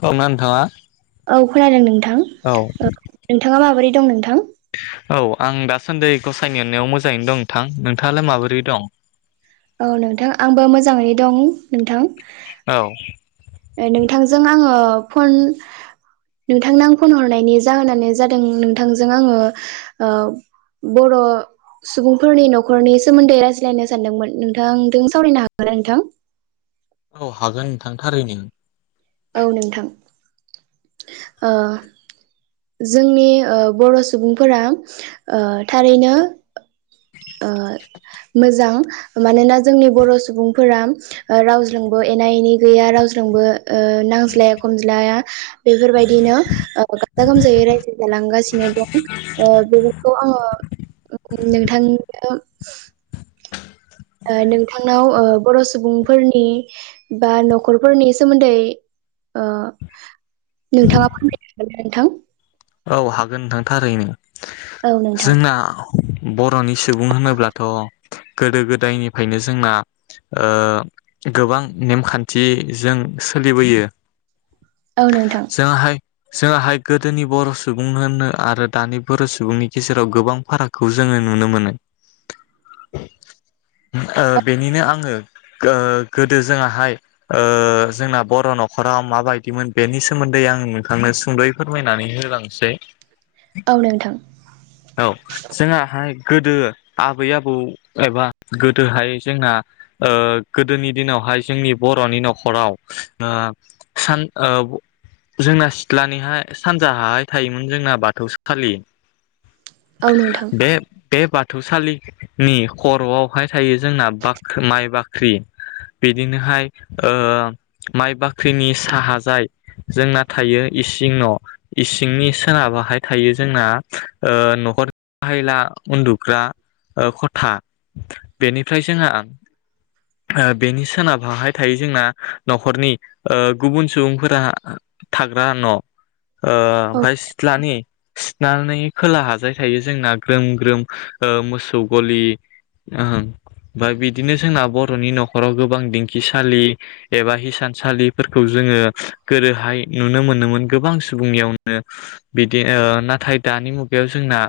खोनादोंना नोंथाङा? [inaudible] औ खोनादों नोंथां ओ नोंथाङा माबोरै दं नोंथां औ आं दासान्दि गसायनि अननायाव मोजाङैनो दं नोंथां नोंथाङालाय माबोरै दं? औ नोंथां आंबो मोजाङै दं नोंथां। औ नोंथांजों आङो फन नोंथांनो आं फन हरनायनि जाहोनानो जादों नोंथांजों आङो ओ बर' सुबुंफोरनि न'खरनि सोमोन्दै रायज्लायनो सानदोंमोन नोंथांजों सावरायनो हागोन ना नोंथां? औ हागोन नोंथां थारैनो। औ नोंथां ओ जोंनि ओ बर' सुबुंफोरा ओ थारैनो ओ मोजां मानोना जोंनि बर' सुबुंफोरा ओ रावज्रोंबो एना एनि गैया रावज्रोंबो ओ नांज्लाया खमज्लाया बेफोरबायदिनो ओ गाजा गोमजायै रायजो जालांगासिनो दं ओ बेफोरखौ आङो नोंथां [unintelligible] ओ नोंथांनाव ओ बर' सुबुंफोरनि बा न'खरफोरनि सोमोन्दै ओ नोंथाङा फोरमायनो हागोन ना नोंथां? औ हागोन नोंथां थारैनो। ना नोंथां जोंना बर'नि सुबुं होनोब्लाथ' गोदो गोदायनिफ्रायनो जोंना ओ गोबां नेमखान्थिजों सोलिबोयो। औ नोंथां। जों आहाय गोदोनि बर' सुबुं होननो आरो दानि बर' सुबुंनि गेजेराव गोबां फारागखौ जोङो नुनो मोनो ओ बेनिनो आङो ओ गोदो जोंआहाय जोंना बर' न'खराव माबायदिमोन बेनि सोमोन्दै आं नोंथांनो सुंद'यै फोरमायनानै होलां से औ नोंथां औ जोंआहाय गोदो आबै आबौ एबा गोदोहाय जोंना ओ गोदोनि दिनावहाय जोंनि बर'नि न'खराव ओ सान ओ जोंना सिथ्लानिहाय सानजाहाय थायोमोन जोंना बाथौसालि औ नोंथां औ नोंथां बे बे बा बाथौसालिनि खर'आवहाय थायो जोंना बा माइ बाख्रि बिदिनोहाय ओ माइ बाख्रिनि साहाजाय जोंना थायो इसिं न' इस सिंनि सोनाबाहाय थायो जोंना ओ न'खर हायला उन्दुग्रा ओ खथा बेनिफ्राय जोंहा ओ बेनि सोनाबाहाय थायो जोंना न'खरनि ओ गुबुन सुबुंफोरा थाग्रा न' ओ औ सिथलानि नानै खोला हाजाय थायो जोंना ग्रोम ग्रोम ओ मोसौ गलि ओ बा बिदिनो जोंना बर'नि न'खराव गोबां दिंखिसालि एबा हिसानसालिफोर खौ जोङो गोरोहाय नुनो मोनोमोन गोबां सुबुंनियाव ओ बिदि ओ नाथाय दानि मुगायाव जोंना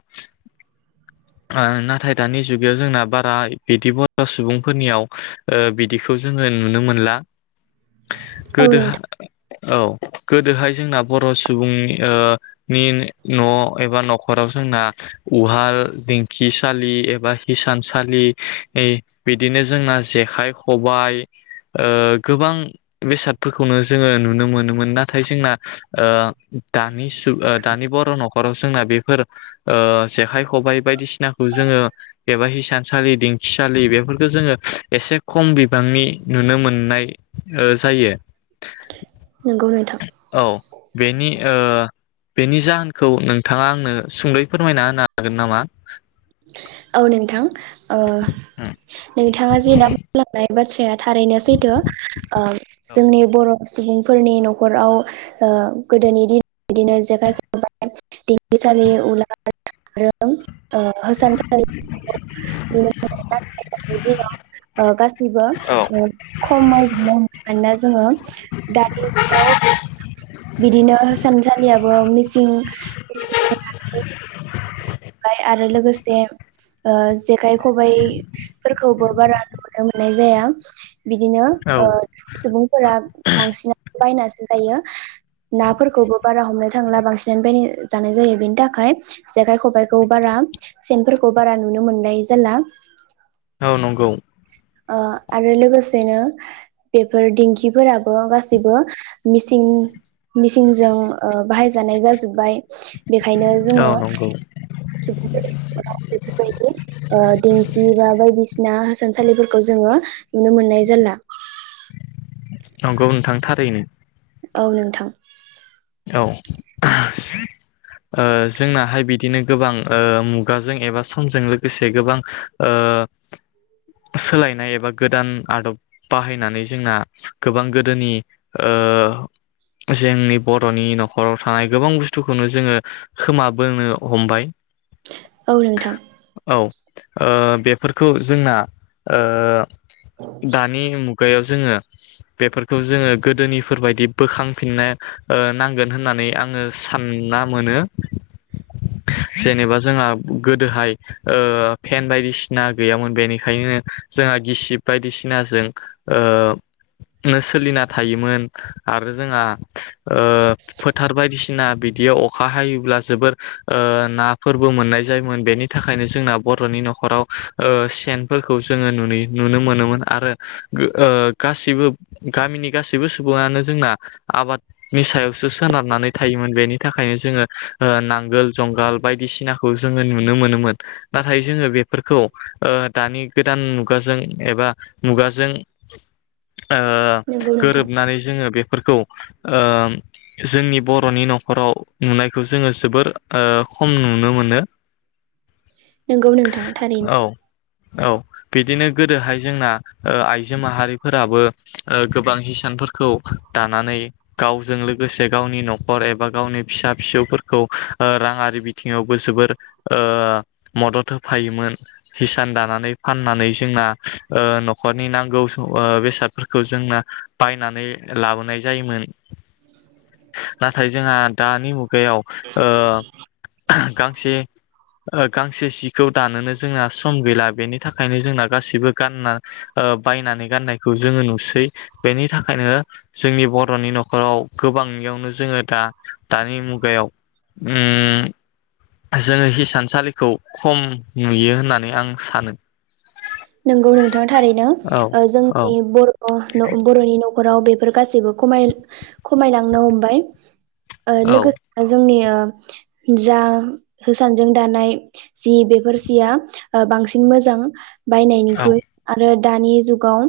ओ नाथाय दानि जुगायाव जोंना बारा बिदि बर' सुबुंफोरनियाव ओ बिदिखौ जोङो नुनो मोनला। औ गोदो नोंथां औ गोदोहाय जोंना बर' सुबुंनि ओ नि न' एबा न'खराव जोंना उहाल दिंखिसालि एबा हिसानसालि बिदिनो जोंना जेखाइ खबाइओ गोबां बेसादफोरखौनो जोङो नुनो मोनोमोन नाथाय जोंना ओ दानि सु ओ दानि बर' न'खराव जोंना बेफोर ओ जेखाइ खबाइ बायदिसिनाखौ जोङो एबा हिसानसालि दिंखिसालि बेफोरखौ जोङो एसे खम बिबांनि नुनो मोननाय ओ जायो। नंगौ नोंथां औ बेनि ओ बेनि जाहोनखौ नोंथाङा आंनो सुंदै फोरमायना होनो हागोन नामा? औ नोंथां ओ नोंथाङा जे दा बुंलांनाय बाथ्राया थारैनो सैथो ओ जोंनि बर' सुबुंफोरनि न'खराव ओ गोदोनि दिन बिदिनो जेखाय खबाय दिखसालि उलार आरो ओ [unintelligible] गासैबो औ खमय [unintelligible] मानोना जोङो दानि जुगाव बिदिनो इसानसालियाबो मिसिन मिसिनजों ओमफ्राय आरो लोगोसे ओ जेखाइ खबाइफोरखौबो बारा नुनो मोननाय जाया। बिदिनो औ ओ सुबुंफोरा बांसिना बायनासो जायो नाफोरखौबो बारा हमनो थांला बांसिनानो बायना जानाय जायो बेनि थाखाय जेखाइ खबाइ खौ बारा सेनफोरखौ बारा नुनो मोननाय जाला औ नंगौ ओ आरो लोगोसेनो बेफोर दिंखिफोराबो गासैबो मिसिन मिसिनजों बाहायजानाय जाजोब्बाय। बेखायनो औ जोङो नंगौ सुबुं बेफोरबायदि दिेंखि बा बायदिसिना [unintelligible] सानसालि खौ जोङो नुनो मोननाय जाला। नंगौ नोंथां थारैनो। औ नोंथां। औ ओ जोंनाहाय बिदिनो गोबां ओ मुगाजों एबा समजों लोगोसे गोबां ओ सोलायनाय एबा गोदान आदब बाहायनानै जोंना गोबां गोदोनि ओ जेंनि बर'नि न'खराव थानाय गोबां बुस्थुखौनो जोङो खोमाबोनो हमबाय। औ नोंथां। औ ओ बेफोरखौ जोंना ओ दानि मु गायाव जोङो बेफोरखौ जोङो गोदोनिफोरबायदि बोखांफिननाय ओ नांगोन होननानै आङो सानना मोनो जेनेबा जोंहा गोदोहाय ओ फेन बायदिसिना गैयामोन बेनिखायनो जोंहा गिसिब बायदिसिनाजों ओ सोलिना थायोमोन आरो जोंहा ओ फोथार बायदिसिना बिदियाव अखा हायोब्ला जोबोर ओ नाफोरबो मोननाय जायोमोन बेनि थाखायनो जोंना बर'नि न'खराव ओ सेनफोरखौ जोङो नुना नुनो मोनोमोन आरो ओ गासैबो गामिनि गासैबो सुबुङानो जोंना आबाद नि सायाव सो सोनारनानै थायोमोन बेनि थाखायनो जोङो ओ नांगोल जुंगाल बायदिसिनाखौ जोङो नुनो मोनोमोन नाथाय जोङो बे फोरखौ ओ दानि गोदान मु गाजों एबा मुगाजों ओ नंगौ नोंथां गोरोबनानै जोङो बेफोरखौ ओ जोंनि बर'नि न'खराव नुनायखौ जोङो जोबोर ओ खम नुनो मोनो। नोंगौ नोंथां थारैनो। औ औ बिदिनो गोदोहाय जोंना ओ आइजो माहारिफोराबो ओ गोबां हिसानफोरखौ दानानै गावजों लोगोसे गावनि न'खर एबा गावनि फिसा फिसौफोरखौ ओ राङारि बिथिङावबो जोबोर ओ मदद होफायोमोन हिसान दानानै फाननानै जोंना ओ न'खरनि नांगौ ओ बेसादफोरखौ जोंना बायनानै लाबोनाय जायोमोन। नाथाय जोंहा दानि मुगायाव ओ गांसे ओ गांसे सि खौ दानोनो जोंना सम गैला। बेनि थाखायनो जोंना गासिबो गानना ओ बायनानै गाननाय खौ जोङो नुसै बेनि थाखायनो जोंनि बर' न'नि न'। न'खराव गोबांनियावनो जोङो दा दानि मुगायाव उम जोङो हिसानसालिखौ खम नुयो होननानै आं सानो। नंगौ नोंथां थारैनो औ ओ औ जोंनि बर' अ' न' बर'नि न' न'खराव बेफोर गासैबो खमाय खमायलांनो हमबाय ओ औ लोगोसेनो जोंनि ओ जा हिसानजों दानाय सि बेफोर सिया ओ बांसिन मोजां। औ बायनायनिख्रुइ आरो दानि जुगाव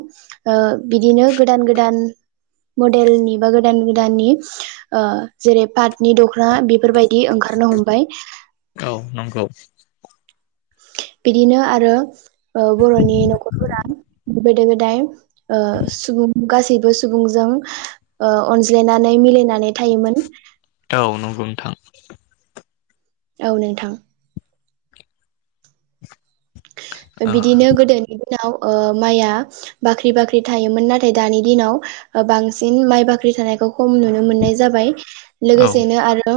ओ बिदिनो गोदान गोदान मडेलनि बा गोदान गोदाननि ओ जेरै पाटनि दख'ना बेफोरबायदि ओंखारनो हमबाय। औ नंगौ। बिदिनो आरो ओ बर'नि न'खरफोरा गोदो गोदाय ओ सुबुं गासैबो सुबुंजों ओ अनज्लायनानै मिलायनानै थायोमोन। औ नंगौ नोंथां। औ नोंथां। औ बिदिनो गोदोनि दिनाव ओ माइआ बाख्रि बाख्रि थायोमोन नाथाय दानि दिनाव बांसिन माइ बाख्रि थानायखौ खम नुनो मोननाय जाबाय। औ लोगोसेनो आरो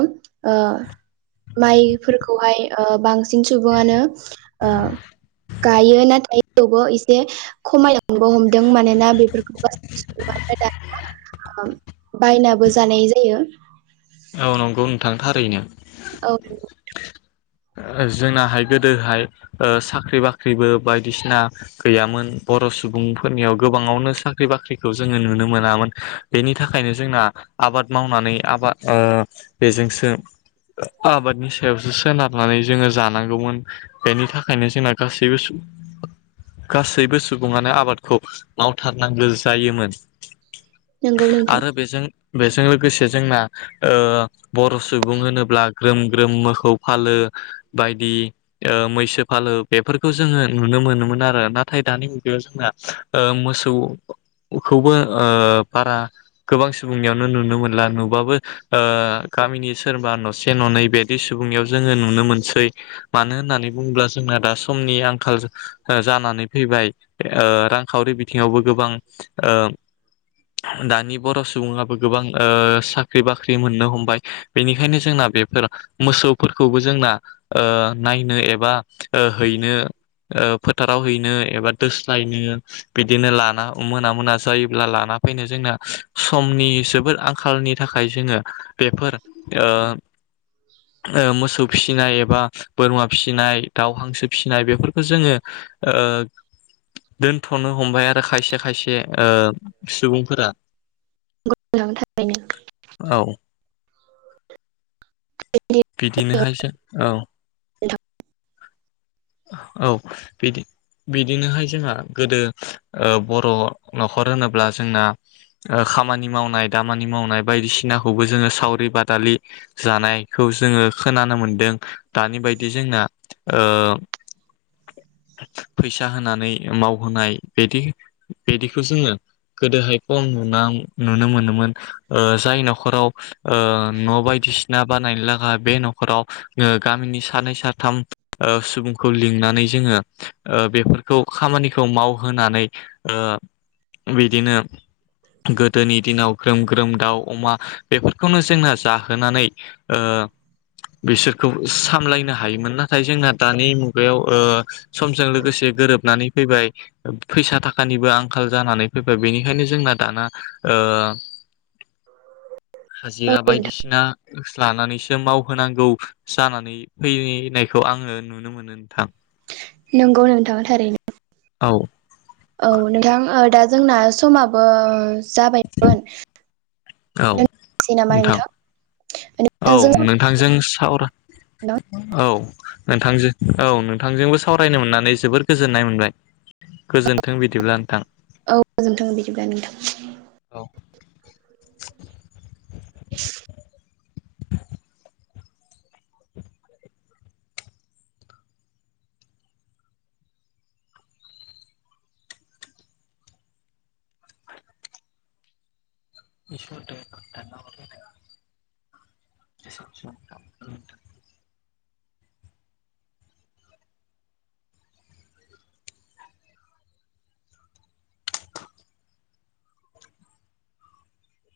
ओ माइफोरखौहाय ओ बांसिन सुबुङानो ओ गायो नाथाय थेवबो एसे खमायलां नोबो हमदों मानोना बेफोरखौ गासैबो सुबङानो दाना बायनाबो जानाय जायो। औ नंगौ नोंथां थारैनो। औ जोंनाहाय गोदोहाय साख्रि बाख्रिबो बायदिसिना गैयामोन। बर' सुबुंफोरनियाव गोबाङावनो साख्रि बाख्रिखौ जोङो नुनो मोनामोन बेनि थाखायनो जोंना आबाद मावनानै आबाद ओ बेजोंसो आबादनि सायावसो सोनारनानै जोङो जानांगौमोन बेनि थाखायनो जोंना गासैबो गासैबो सुबुङानो आबादखौ मावथारनांगौ जायोमोन। नंगौ नोंथां आरो बेजों बेजों लोगोसे जोंना ओ बर' सुबुं होनोब्ला ग्रोम ग्रोम मोखौ फालो बायदि ओ मैसो फालो बेफोरखौ जोङो नुनो मोनोमोन आरो नाथाय दानि मुगायाव जोंना ओ मोसौखौबो ओ बारा गोबां सुबुंनियावनो नुनो मोनला नुबाबो ओ गामिनि सोरबा न'से ननै बेदि सुबुंनियाव जोङो नुनो मोनसै मानो होननानै बुङोब्ला जोंना दा समनि आंखाल जानानै फैबाय ओ रांखावरि बिथिं ङायावबो गोबां ओ दानि बर' सुबुङाबो गोबां ओ सा ख्रि बाख्रि मोननो हमबाय बेनिखायनो जोंना बेफोर मोसौफोरखौबो जोंना ओ नायनो एबा ओ हैनो ओ फोथाराव हैनो एबा दोस्लायनो बिदिनो लाना मोना मोना जायोब्ला लाना फैनो जोंना समनि जोबोद आंखालनि थाखाय जोङो बेफोर ओ ओ मोसौ फिसिनाय एबा बोरमा फिसिनाय दाउ हांसो फिसिनाय बेफोरखौ जोङो ओ दोनथ'नो हमबाय आरो खायसे खायसे ओ सुबुंफोरा नोंथां थारैनो औ बिदिनोहाय जो औ नोंथां औ बिदि बिदिनोहाय जोंहा गोदो ओ बर' न'खर होनोब्ला जोंना ओ खामानि मावनाय दामानि मावनाय बायदिसिनाखौबो जोङो सावरि बादालि जानायखौ जोङो खोनानो मोनदों दानि बायदि जोंना ओ फैसा होनानै मावहोनाय बिदि बिदिखौ जोङो गोदोहाय खम नुनाव नुनो मोनोमोन ओ जाय न'खराव ओ न' बायदिसिना ना बानायनो लागा बे न'खराव गामिनि सानै साथाम ओ सुबुं खौ लिंनानै जोङो ओ बेफोरखौ खामानिखौ मावहोनानै ओ बिदिनो गोदोनि दिनाव ग्रोम ग्रोम दाउ अमा बेफोरखौनो जोंना जाहोनानै ओ बिसोरखौ सामलायनो हायोमोन नाथाय जोंना दानि मुगायाव ओ समजों लोगोसे गोरोबनानै फैबाय फैसा थाखानिबो आंखाल जानानै फैबाय बेनिखायनो जोंना दाना ओ औ हाजिरा नोंथां बायदिसिना लानानैसो मावहोनांगौ जानानै फैनायखौ आङो नुनो मोनो। थां नंगौ नोंथां थारैनो। औ औ नोंथां दा जोंना समाबो जाबायमोन औ दोननोसै नामा नोंथां औ नोंजों नोंथांजों सावरा औ। नोंथांजों औ नोंथांजोंबो सावरायनो मोननानै जोबोर गोजोननाय मोनबाय गोजोनथों बिदिब्ला नोंथां। औ गोजोनथों बिदिब्ला नोंथां। औ [inaudible] [inaudible] इसोर [unintelligible] [unintelligible]